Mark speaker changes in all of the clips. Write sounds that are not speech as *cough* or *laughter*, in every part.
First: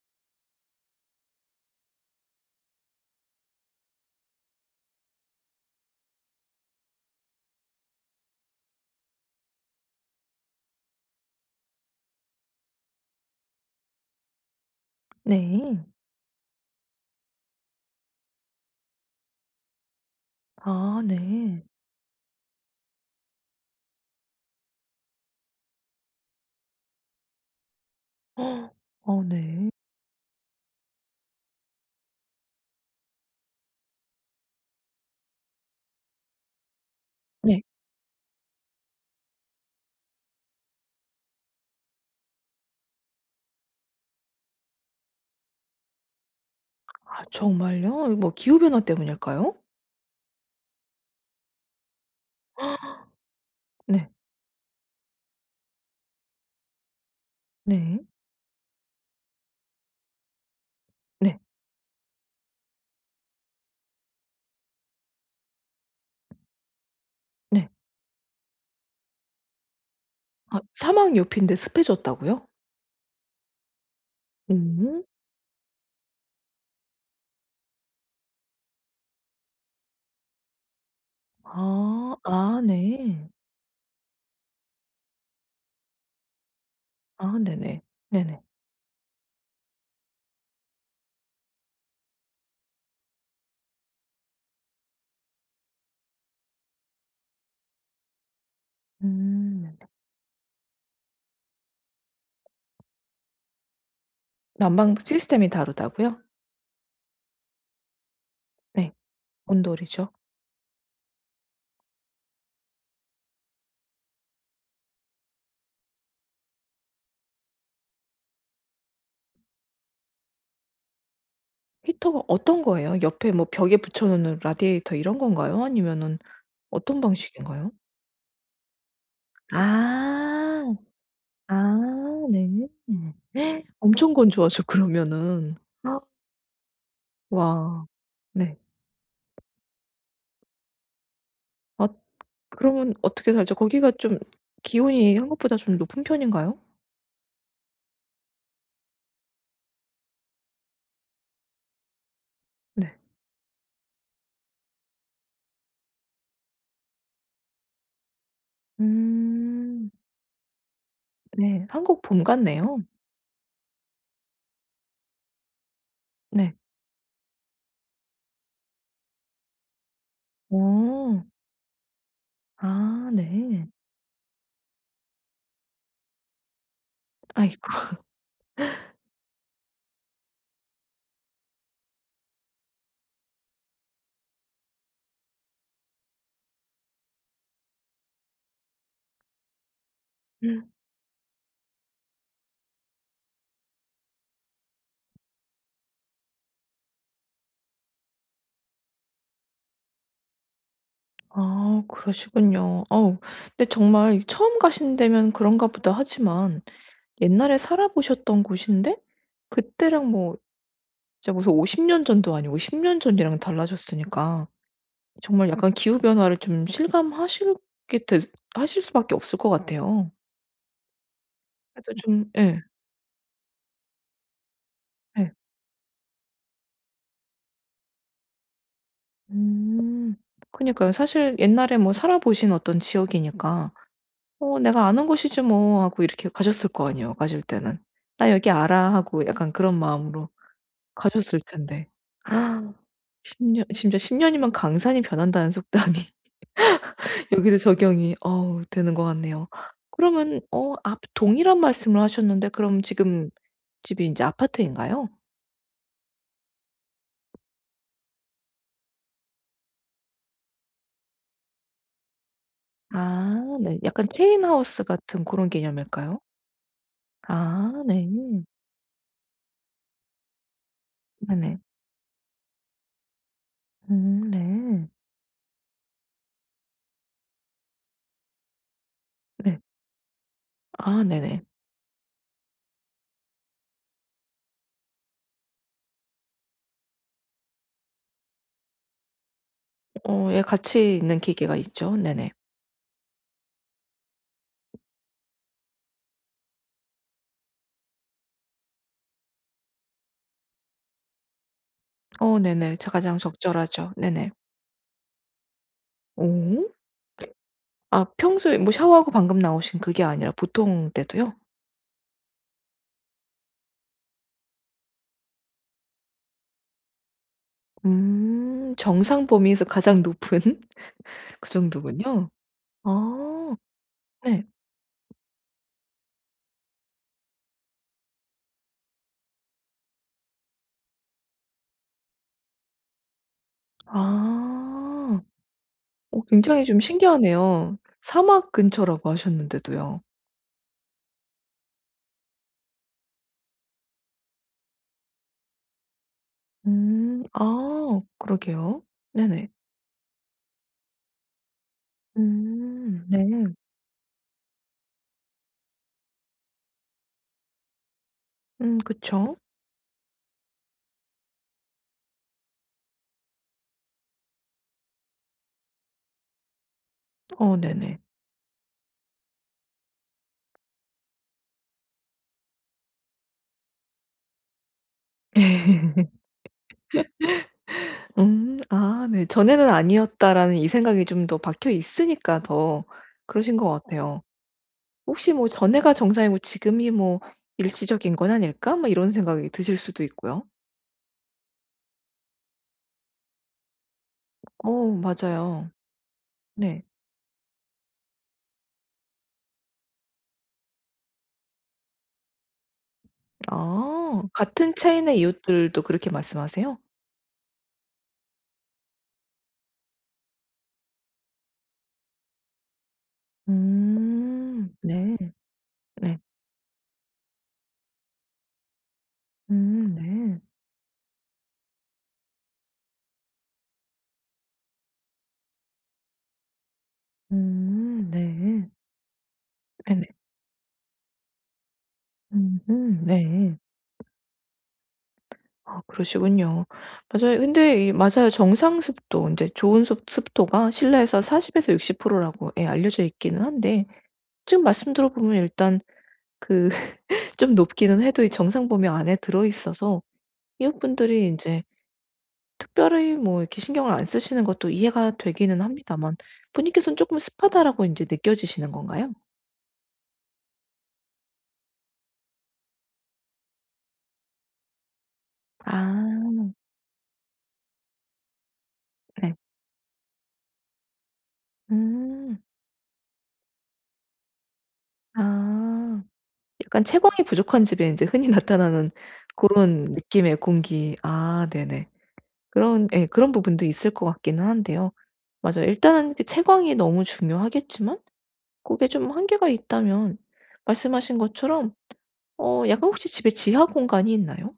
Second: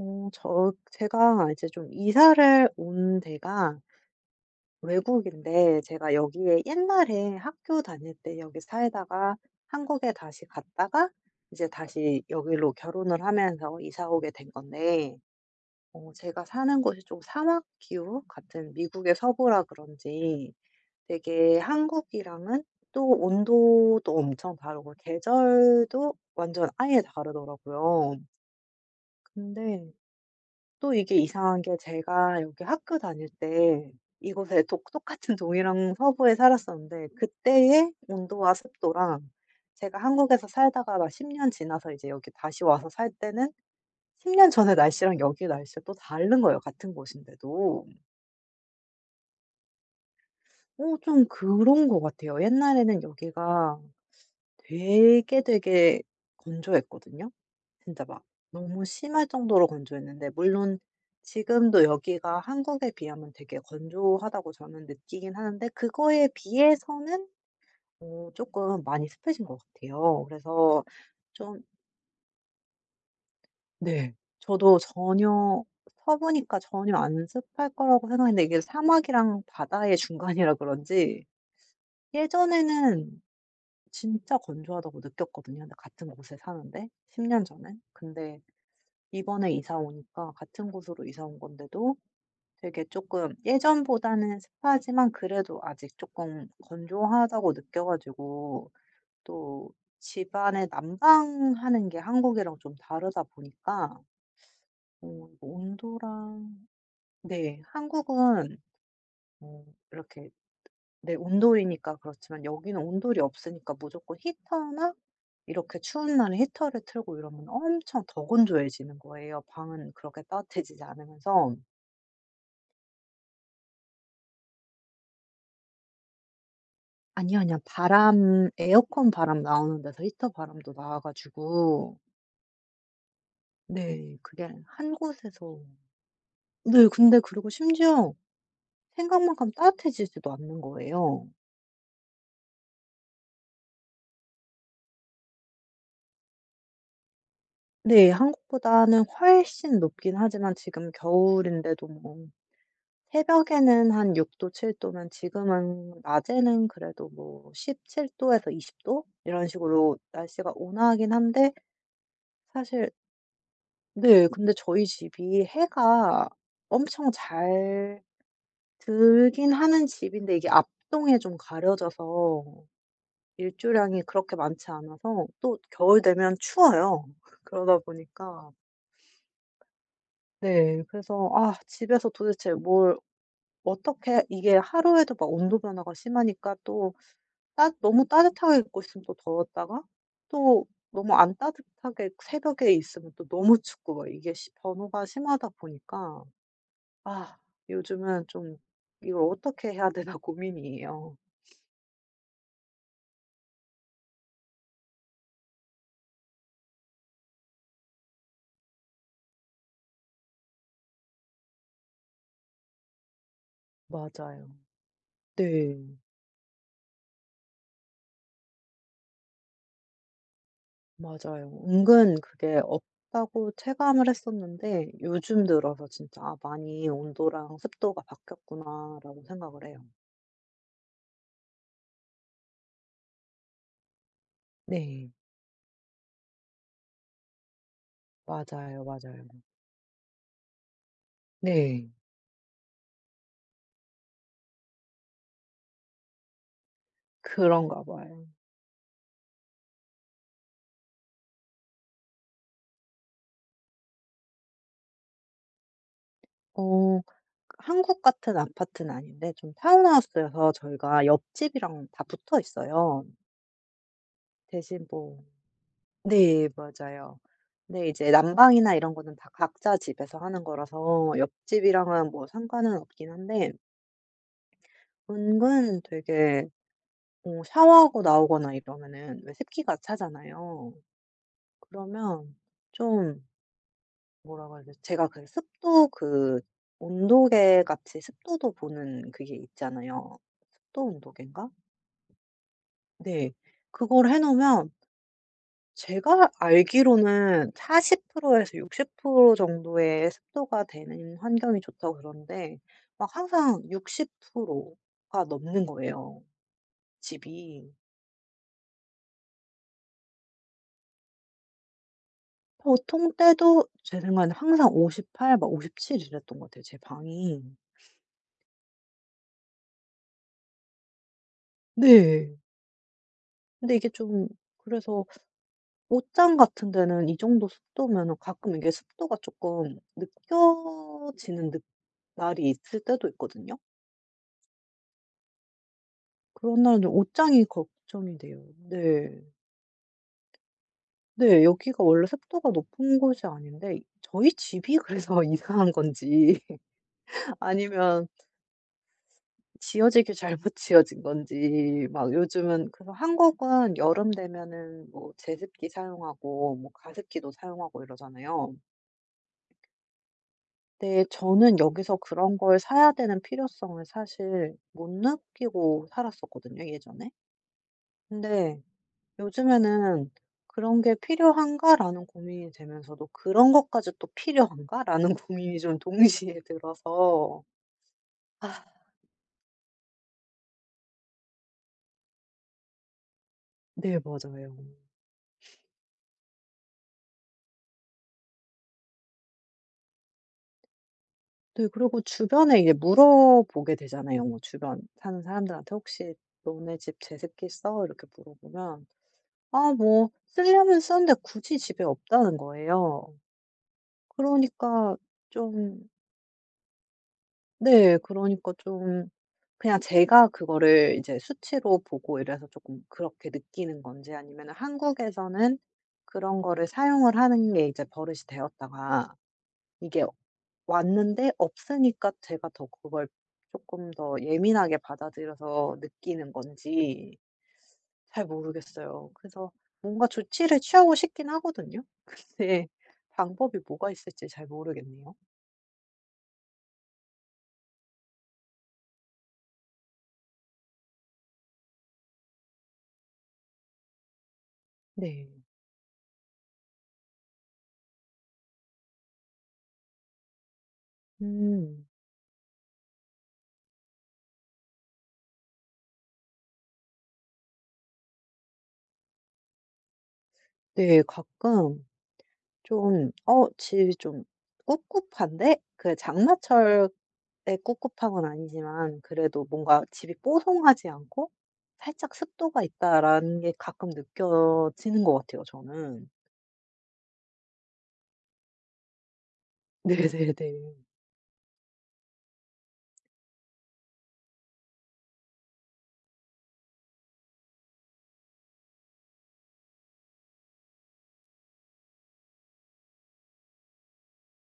Speaker 1: 제가 좀 이사를 온 데가 외국인데, 제가 여기에 옛날에 학교 다닐 때 여기 살다가 한국에 다시 갔다가 이제 다시 여기로 결혼을 하면서 이사 오게 된 건데,
Speaker 2: 네.
Speaker 1: 제가 사는 곳이 좀 사막 기후 같은 미국의 서부라 그런지
Speaker 2: 아
Speaker 1: 되게
Speaker 2: 네.
Speaker 1: 한국이랑은 또 온도도 엄청 다르고 계절도 완전 아예 다르더라고요.
Speaker 2: 헉, 어 네.
Speaker 1: 근데 또 이게 이상한 게, 제가 여기 학교 다닐 때 이곳에 독 똑같은 동이랑 서부에 살았었는데,
Speaker 2: 네.
Speaker 1: 그때의 온도와 습도랑 제가 한국에서 살다가 막 10년 지나서 이제 여기 다시 와서 살 때는 10년 전의 날씨랑 여기 날씨가 또 다른 거예요, 같은
Speaker 2: 아
Speaker 1: 곳인데도.
Speaker 2: 정말요? 이거 뭐 기후 변화 때문일까요?
Speaker 1: 좀 그런 것 같아요. 옛날에는 여기가
Speaker 2: 네.
Speaker 1: 되게 되게 건조했거든요.
Speaker 2: 네.
Speaker 1: 진짜 막 너무 심할 정도로 건조했는데, 물론
Speaker 2: 네.
Speaker 1: 지금도 여기가 한국에 비하면 되게 건조하다고 저는 느끼긴 하는데, 그거에 비해서는
Speaker 2: 네.
Speaker 1: 어금 많이 습해진 것 같아요.
Speaker 2: 아
Speaker 1: 그래서
Speaker 2: 사막 옆인데
Speaker 1: 좀.
Speaker 2: 습해졌다고요?
Speaker 1: 네. 저도
Speaker 2: 음.
Speaker 1: 전혀, 서부니까 전혀 안 습할 거라고 생각했는데, 이게 사막이랑 바다의 *laughs* 중간이라 그런지,
Speaker 2: 아. 아
Speaker 1: 예전에는
Speaker 2: 네.
Speaker 1: 진짜 건조하다고 느꼈거든요, 근데 같은 곳에 사는데 10
Speaker 2: 아
Speaker 1: 년 전에.
Speaker 2: 네네.
Speaker 1: 근데
Speaker 2: 네네.
Speaker 1: 이번에 이사 오니까 같은 곳으로 이사 온 건데도 되게 조금 예전보다는 습하지만 그래도 아직 조금 건조하다고 느껴 가지고, 또
Speaker 2: 네네.
Speaker 1: 집안에 난방하는 게 한국이랑 좀 다르다 보니까.
Speaker 2: 난방
Speaker 1: 이거
Speaker 2: 시스템이 다르다고요?
Speaker 1: 온도랑, 네 한국은
Speaker 2: 네.
Speaker 1: 어
Speaker 2: 온돌이죠.
Speaker 1: 이렇게, 네 온돌이니까. 그렇지만 여기는 온돌이 없으니까 무조건 히터나 이렇게 추운 날에 히터를 틀고 이러면 엄청 더 건조해지는 거예요, 방은 그렇게 따뜻해지지 않으면서.
Speaker 2: 히터가 어떤 거예요? 옆에 뭐 벽에 붙여 놓는 라디에이터 이런 건가요? 아니면은 어떤
Speaker 1: 아니요, 아니
Speaker 2: 방식인가요?
Speaker 1: 바람 에어컨 바람 나오는 데서 히터 바람도
Speaker 2: 아.
Speaker 1: 나와 가지고,
Speaker 2: 아 네. 엄청
Speaker 1: 네 그게
Speaker 2: 건조하죠
Speaker 1: 한
Speaker 2: 그러면은.
Speaker 1: 곳에서. 네 근데 그리고
Speaker 2: 와.
Speaker 1: 심지어
Speaker 2: 네.
Speaker 1: 생각만큼 따뜻해지지도 않는 거예요.
Speaker 2: 아. 그러면 어떻게 살죠? 거기가 좀 기온이 한국보다 좀 높은 편인가요?
Speaker 1: 네 한국보다는 훨씬 높긴 하지만 지금 겨울인데도 뭐
Speaker 2: 네.
Speaker 1: 새벽에는 한 6도 7 도면, 지금은 낮에는 그래도 뭐 17 도에서 20도 이런
Speaker 2: 음.
Speaker 1: 식으로 날씨가 온화하긴 한데.
Speaker 2: 네. 한국 봄 같네요.
Speaker 1: 사실, 네 근데 저희 집이 해가
Speaker 2: 네.
Speaker 1: 엄청 잘 들긴 하는 집인데 이게 앞동에
Speaker 2: 어.
Speaker 1: 좀 가려져서
Speaker 2: 아 네.
Speaker 1: 일조량이 그렇게 많지 않아서 또 겨울 되면 추워요. *laughs*
Speaker 2: 아이고.
Speaker 1: 그러다 보니까, 네 그래서 집에서 도대체 뭘 어떻게, 이게 하루에도 막 온도 변화가 심하니까 또 따 너무 따뜻하게 입고 있으면 또 더웠다가, 또 너무 안 따뜻하게 새벽에 있으면 또 너무 춥고, 막 이게 시 변호가 심하다 보니까 아 요즘은 좀 이걸 어떻게 해야 되나 *laughs* 고민이에요.
Speaker 2: 아 그러시군요. 어우, 근데 정말 처음 가신 데면 그런가 보다 하지만 옛날에 살아 보셨던 곳인데 그때랑 뭐 진짜 무슨 50년 전도 아니고 10년 전이랑 달라졌으니까
Speaker 1: 맞아요.
Speaker 2: 정말 약간
Speaker 1: 네.
Speaker 2: 기후 변화를 좀 실감하실게될 하실 수밖에 없을 것 같아요.
Speaker 1: 맞아요.
Speaker 2: 그래서
Speaker 1: 은근
Speaker 2: 좀 예.
Speaker 1: 그게 없다고 체감을 했었는데
Speaker 2: 예.
Speaker 1: 요즘 들어서 진짜 '아 많이 온도랑 습도가 바뀌었구나.'라고 생각을 해요.
Speaker 2: 음. 그니까요. 사실 옛날에 뭐 살아 보신 어떤 지역이니까 '어 내가 아는
Speaker 1: 네.
Speaker 2: 곳이지 뭐.' 하고 이렇게 가셨을 거 아니에요, 가실 때는. '나 여기
Speaker 1: 맞아요,
Speaker 2: 알아.' 하고
Speaker 1: 맞아요.
Speaker 2: 약간 그런 마음으로 가셨을 텐데.
Speaker 1: 네.
Speaker 2: 10 년 진짜 10 년이면 강산이 변한다는 속담이 여기도
Speaker 1: 그런가
Speaker 2: 적용이
Speaker 1: 봐요.
Speaker 2: 어우 되는 것 같네요. 그러면 앞 동일한 말씀을 하셨는데 그럼 지금 집이 인제 아파트인가요?
Speaker 1: 어. 한국 같은 아파트는 아닌데 좀 타운하우스여서 저희가 옆집이랑 다 붙어 있어요.
Speaker 2: 아 네. 약간 체인 하우스
Speaker 1: 대신 뭐,
Speaker 2: 같은 고런 개념일까요?
Speaker 1: 네 맞아요.
Speaker 2: 아
Speaker 1: 근데
Speaker 2: 네.
Speaker 1: 이제 난방이나 이런 거는 다 각자 집에서 하는 거라서
Speaker 2: 네네.
Speaker 1: 옆집이랑은 뭐 상관은 없긴 한데,
Speaker 2: 네.
Speaker 1: 은근 되게 샤워하고 나오거나 이러면은 왜
Speaker 2: 네.
Speaker 1: 습기가 차잖아요.
Speaker 2: 아 네네.
Speaker 1: 그러면 좀 뭐라고 해야 되지? 제가 그 습도, 그 온도계 같이 습도도 보는 그게 있잖아요.
Speaker 2: 어 예,
Speaker 1: 습도
Speaker 2: 같이 있는
Speaker 1: 온도계인가?
Speaker 2: 기계가 있죠. 네네.
Speaker 1: 네. 그걸 해 놓으면, 제가 알기로는 40% 에서 60% 정도의 습도가 되는 환경이 좋다고
Speaker 2: 어
Speaker 1: 그러는데
Speaker 2: 네네. 자,
Speaker 1: 막
Speaker 2: 가장
Speaker 1: 항상
Speaker 2: 적절하죠.
Speaker 1: 60%
Speaker 2: 네네.
Speaker 1: 가 넘는 거예요,
Speaker 2: 오.
Speaker 1: 집이.
Speaker 2: 아, 평소에 뭐 샤워하고 방금 나오신 그게 아니라 보통 때도요?
Speaker 1: 보통 때도 제 생각에는 항상 58 막 57 이랬던 것 같아요, 제 방이.
Speaker 2: 음. 정상 범위에서 가장 높은 *laughs* 그 정도군요.
Speaker 1: 네.
Speaker 2: 아.
Speaker 1: 근데 이게 좀
Speaker 2: 네.
Speaker 1: 그래서 옷장 같은 데는 이 정도 습도면은 가끔 이게 습도가 쪼끔 느껴지는 느 날이 있을 때도 있거든요.
Speaker 2: 아. 어
Speaker 1: 그런
Speaker 2: 굉장히 좀
Speaker 1: 날은 좀 옷장이
Speaker 2: 신기하네요.
Speaker 1: 걱정이 돼요.
Speaker 2: 사막 근처라고
Speaker 1: 네.
Speaker 2: 하셨는데도요.
Speaker 1: 네. 여기가 원래 습도가 높은 곳이 아닌데 저희 집이 그래서 *laughs* 이상한 건지
Speaker 2: 음.
Speaker 1: *laughs*
Speaker 2: 아
Speaker 1: 아니면
Speaker 2: 그러게요. 네네.
Speaker 1: 지어지길 잘못 지어진 건지. 막 요즘은 그래서,
Speaker 2: 네.
Speaker 1: 한국은 여름 되면은 뭐 제습기 사용하고 뭐 가습기도 사용하고 이러잖아요.
Speaker 2: 그쵸.
Speaker 1: 근데 저는 여기서 그런 걸 사야 되는 필요성을 사실 못 느끼고 살았었거든요, 예전에.
Speaker 2: 어 네네.
Speaker 1: 근데 요즘에는 '그런 게 필요한가?'라는 고민이 되면서도 '그런 것까지 또 필요한가?'라는 *laughs* 고민이 좀
Speaker 2: *laughs*
Speaker 1: 동시에 들어서. 아.
Speaker 2: 아 네. '전에는 아니었다.'라는 이 생각이 좀 더 박혀 있으니까 더 그러신 것
Speaker 1: 네
Speaker 2: 같아요.
Speaker 1: 맞아요.
Speaker 2: 혹시 뭐 '전에가 정상이고 지금이 뭐 일시적인 건 아닐까?' 뭐 이런 생각이 드실 수도 있고요.
Speaker 1: 네 그리고 주변에 이제 물어보게 되잖아요. 뭐 주변
Speaker 2: 어,
Speaker 1: 사는
Speaker 2: 맞아요.
Speaker 1: 사람들한테 "혹시 너네
Speaker 2: 네.
Speaker 1: 집 제습기 써?" 이렇게 물어보면 아 뭐 쓰려면 쓰는데 굳이 집에 없다는 거예요.
Speaker 2: 아, 같은
Speaker 1: 그러니까
Speaker 2: 체인의 이웃들도
Speaker 1: 좀,
Speaker 2: 그렇게 말씀하세요?
Speaker 1: 네 그러니까 좀 그냥 제가 그거를 이제 수치로 보고 이래서 조금 그렇게 느끼는 건지, 아니면
Speaker 2: 음. 네.
Speaker 1: 한국에서는
Speaker 2: 네.
Speaker 1: 그런 거를 사용을 하는 게 이제 버릇이 되었다가 이게
Speaker 2: 네.
Speaker 1: 왔는데 없으니까 제가 더 그걸 조금 더 예민하게 받아들여서 느끼는 건지 잘
Speaker 2: 네.
Speaker 1: 모르겠어요. 그래서
Speaker 2: 네네.
Speaker 1: 뭔가 조치를 취하고 싶긴 하거든요. *laughs* 근데
Speaker 2: 음음 네.
Speaker 1: 방법이 뭐가 있을지 잘 모르겠네요.
Speaker 2: 아 그러시군요. 맞아요. 근데 이 맞아요. 정상 습도, 이제 좋은 습 습도가 실내에서 40에서 60% 라고 예 알려져 있기는 한데, 지금 말씀
Speaker 1: 네.
Speaker 2: 들어보면 일단 그 *laughs* 좀 높기는 해도 이 정상 범위 안에 들어 있어서 이웃분들이 이제
Speaker 1: 음.
Speaker 2: 특별히 뭐 이렇게 신경을 안 쓰시는 것도 이해가 되기는 합니다만, 본인께서는 쪼끔 습하다라고 인제 느껴지시는 건가요?
Speaker 1: 네. 가끔 좀 집이 좀 꿉꿉한데,
Speaker 2: 아.
Speaker 1: 그 장마철의 꿉꿉한 건 아니지만
Speaker 2: 네.
Speaker 1: 그래도 뭔가 집이 뽀송하지 않고 살짝
Speaker 2: 음.
Speaker 1: 습도가 있다라는 게 가끔 느껴지는 것 같아요,
Speaker 2: 아.
Speaker 1: 저는.
Speaker 2: 약간 채광이 부족한 집에 인제 흔히 나타나는 고런
Speaker 1: 네네네.
Speaker 2: 느낌의 공기. 아 네네. 그런 예 그런 부분도 있을 것 같기는 한데요. 맞아요. 일단은 그 채광이 너무 중요하겠지만 고게 좀 한계가 있다면 말씀하신 것처럼 약간 혹시 집에 지하 공간이 있나요?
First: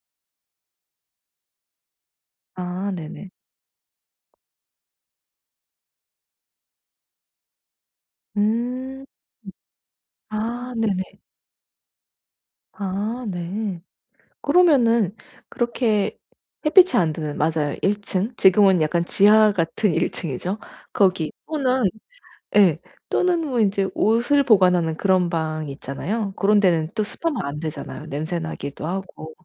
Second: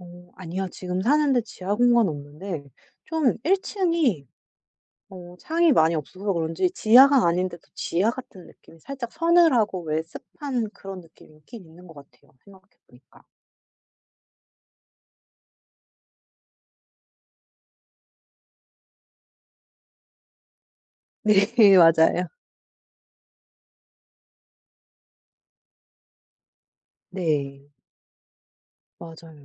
Speaker 1: 아니야 지금 사는데 지하 공간 없는데,
Speaker 2: 아 네네.
Speaker 1: 좀 1 층이 창이 많이 없어서 그런지 지하가 아닌데도 지하 같은 느낌이
Speaker 2: 음.
Speaker 1: 살짝 서늘하고 왜 습한
Speaker 2: 아
Speaker 1: 그런
Speaker 2: 네네.
Speaker 1: 느낌이 있긴 있는 것 같아요, 생각해 보니까.
Speaker 2: 아 네. 그러면은 그렇게 햇빛이 안 드는 맞아요. 1층, 지금은 약간 지하 같은 *laughs* 1 층이죠.
Speaker 1: *laughs*
Speaker 2: 거기
Speaker 1: 네
Speaker 2: 또는
Speaker 1: 맞아요.
Speaker 2: 예. 또는 뭐 인제 옷을 보관하는 그런 방 있잖아요. 그런 데는 또 습하면 안
Speaker 1: 네.
Speaker 2: 되잖아요. 냄새 나기도 하고.
Speaker 1: 맞아요.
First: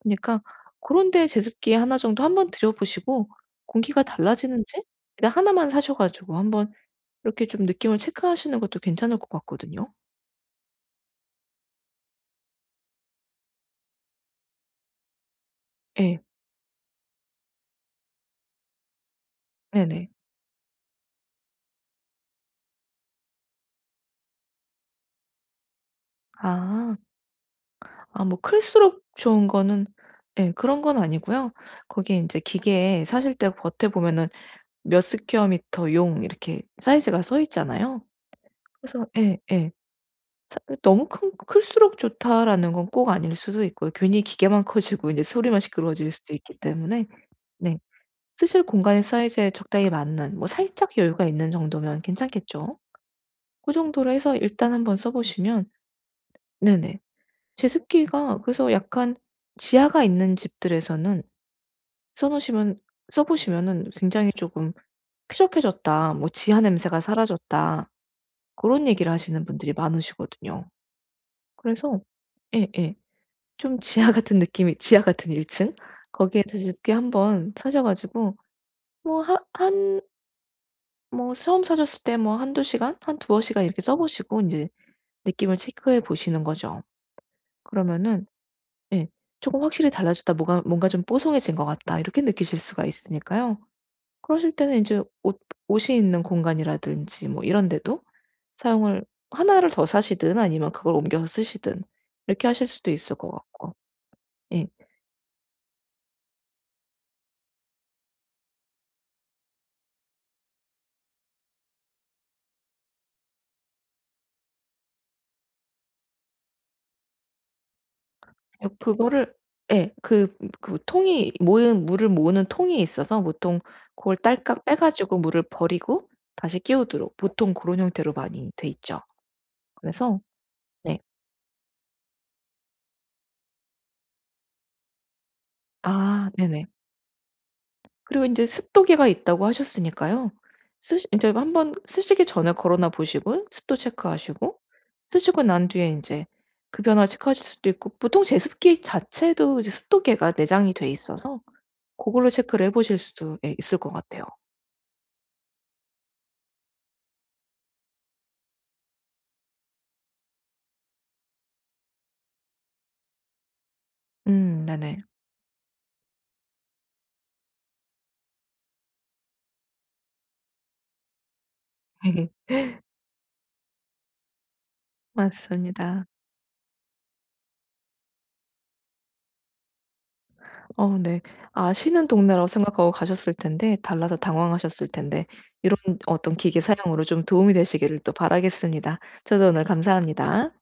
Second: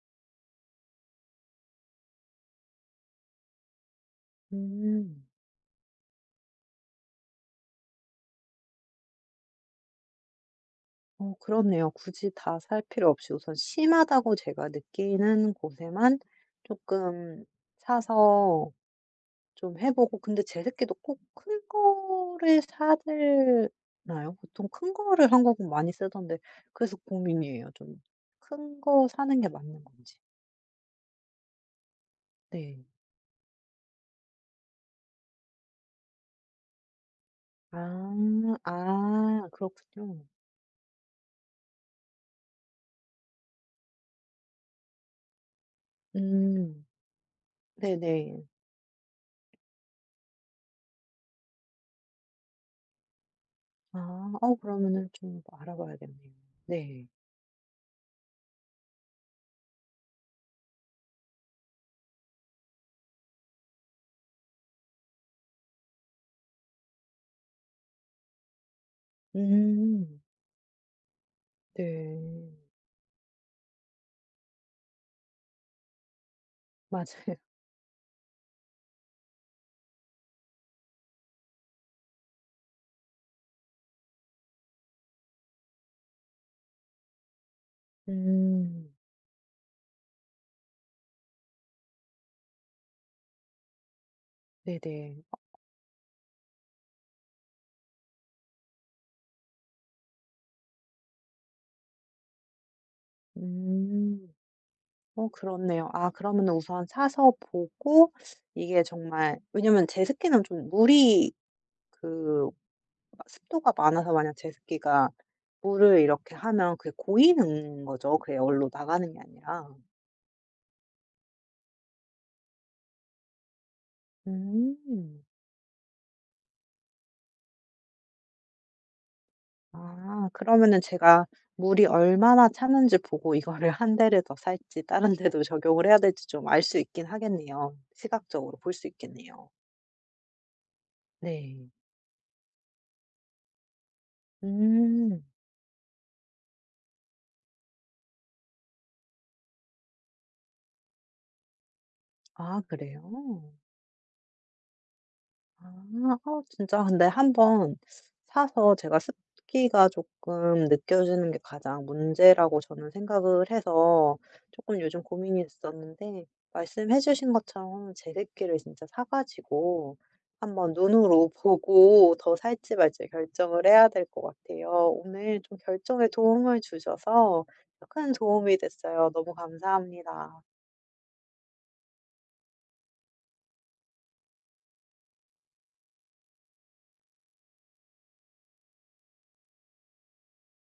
Speaker 2: 그니까 고런 데 제습기 하나 정도 한번 들여 보시고 공기가 달라지는지
Speaker 1: 음.
Speaker 2: 그냥 나만 사셔 가지고 한번 이렇게 좀 느낌을 체크하시는 것도 괜찮을 것 같거든요.
Speaker 1: 그렇네요. 굳이 다 살 필요 없이 우선 심하다고 제가 느끼는 곳에만
Speaker 2: 예.
Speaker 1: 조금 사서 좀 해
Speaker 2: 네네.
Speaker 1: 보고. 근데 제 새끼도 꼭 큰 거를 사들나요? 보통 큰 거를 한국은 많이 쓰던데.
Speaker 2: 아.
Speaker 1: 그래서 고민이에요, 좀.
Speaker 2: 아, 뭐
Speaker 1: 큰
Speaker 2: 클수록
Speaker 1: 거 사는
Speaker 2: 좋은
Speaker 1: 게 맞는
Speaker 2: 거는
Speaker 1: 건지.
Speaker 2: 예 그런 건 아니고요. 거기에 인제
Speaker 1: 네.
Speaker 2: 기계에 사실 때 겉에 보면은 몇 스퀘어미터 용 이렇게 사이즈가 써 있잖아요.
Speaker 1: 아.
Speaker 2: 그래서 예
Speaker 1: 아
Speaker 2: 예.
Speaker 1: 그렇군요.
Speaker 2: 사 너무 큰, '클수록 좋다.'라는 건 꼭 아닐 수도 있고요. 괜히 기계만 *laughs* 커지고 인제 소리만 시끄러워질 수도 있기
Speaker 1: 음.
Speaker 2: 때문에 네.
Speaker 1: 네네.
Speaker 2: 쓰실 공간의 사이즈에 적당히 맞는, 뭐 살짝 여유가 있는 정도면 괜찮겠죠. 고 정도로
Speaker 1: 아.
Speaker 2: 해서 일단 한번
Speaker 1: 그러면은
Speaker 2: 써
Speaker 1: 좀
Speaker 2: 보시면
Speaker 1: 알아봐야겠네요.
Speaker 2: 네네.
Speaker 1: 네.
Speaker 2: 제습기가 그래서 약간 지하가 있는 집들에서는 써 놓으시면 써 보시면은 굉장히 조금 쾌적해졌다, 뭐 "지하 냄새가 사라졌다." 그런 얘기를 하시는 분들이
Speaker 1: 음.
Speaker 2: 많으시거든요. 그래서
Speaker 1: 네.
Speaker 2: 예예. 좀 지하 같은 느낌이, 지하 같은 1 층? 거기에 다시 게
Speaker 1: 맞아요.
Speaker 2: 한번 사셔 가지고 뭐 하 한 뭐 처음 사셨을 때 뭐 한두 시간? 한 두어 시간 이렇게 써 보시고 인제 느낌을 체크해 보시는 거죠. 그러면은
Speaker 1: 음.
Speaker 2: 예 '조금 확실히 달라졌다. 뭐가 뭔가 좀 뽀송해진 것 같다.' 이렇게 느끼실 수가 있으니까요. 그러실 때는 인제
Speaker 1: 네네.
Speaker 2: 옷 옷이 있는 공간이라든지 뭐 이런 데도 사용을 나를 더 사시든 아니면 그걸 옮겨서 쓰시든 이렇게 하실 수도 있을 것 같고.
Speaker 1: 음.
Speaker 2: 예.
Speaker 1: 그렇네요. 아 그러면 우선 사서 보고. 이게 정말 왜냐면 제습기는 좀 물이, 그 습도가 많아서, 만약 제습기가 물을 이렇게 하면 그게 고이는 거죠, 그
Speaker 2: 어
Speaker 1: 에어로 나가는 게
Speaker 2: 그거를
Speaker 1: 아니라.
Speaker 2: 예. 그 통이, 모은 물을 모으는 통이 있어서 보통 고걸 딸깍 빼 가지고
Speaker 1: 음.
Speaker 2: 물을 버리고 다시 끼우도록 보통 고런 형태로 많이 돼 있죠. 그래서
Speaker 1: 아 그러면은
Speaker 2: 네.
Speaker 1: 제가 물이 얼마나 차는지 보고 이거를 *laughs* 한 대를 더 살지 다른 데도 적용을 해야 될지
Speaker 2: 아
Speaker 1: 좀 알
Speaker 2: 네네.
Speaker 1: 수 있긴 하겠네요.
Speaker 2: 그리고 인제
Speaker 1: 시각적으로 볼 수
Speaker 2: 습도계가 있다고
Speaker 1: 있겠네요.
Speaker 2: 하셨으니까요. 쓰시 인제
Speaker 1: 네.
Speaker 2: 한번 쓰시기 전에 걸어놔 보시고 습도 체크하시고
Speaker 1: 음.
Speaker 2: 쓰시고 난 뒤에 인제 그 변화 체크하실 수도 있고, 보통 제습기 자체도 이제 습도계가 내장이 돼 있어서 고걸로
Speaker 1: 아
Speaker 2: 체크를 해 보실 수 예
Speaker 1: 그래요?
Speaker 2: 있을 것 같아요.
Speaker 1: 아. 진짜 근데 한번 사서, 제가 습기가 조금 느껴지는 게 가장 문제라고 저는 생각을 해서 조금
Speaker 2: 네네.
Speaker 1: 요즘 고민이 있었는데, 말씀해 주신 것처럼 제습기를 진짜 사 가지고 한번 눈으로 *laughs* 보고 더 살지
Speaker 2: *laughs*
Speaker 1: 말지 결정을 해야 될 것 같아요. 오늘 좀
Speaker 2: 맞습니다.
Speaker 1: 결정에 도움을 주셔서 큰 도움이 됐어요. 너무 감사합니다.
Speaker 2: 어 네. 아시는 동네라고 생각하고 가셨을 텐데 달라서 당황하셨을 텐데 이런 어떤 기계 사용으로 좀 도움이 되시기를 또 바라겠습니다. 저도 오늘 감사합니다.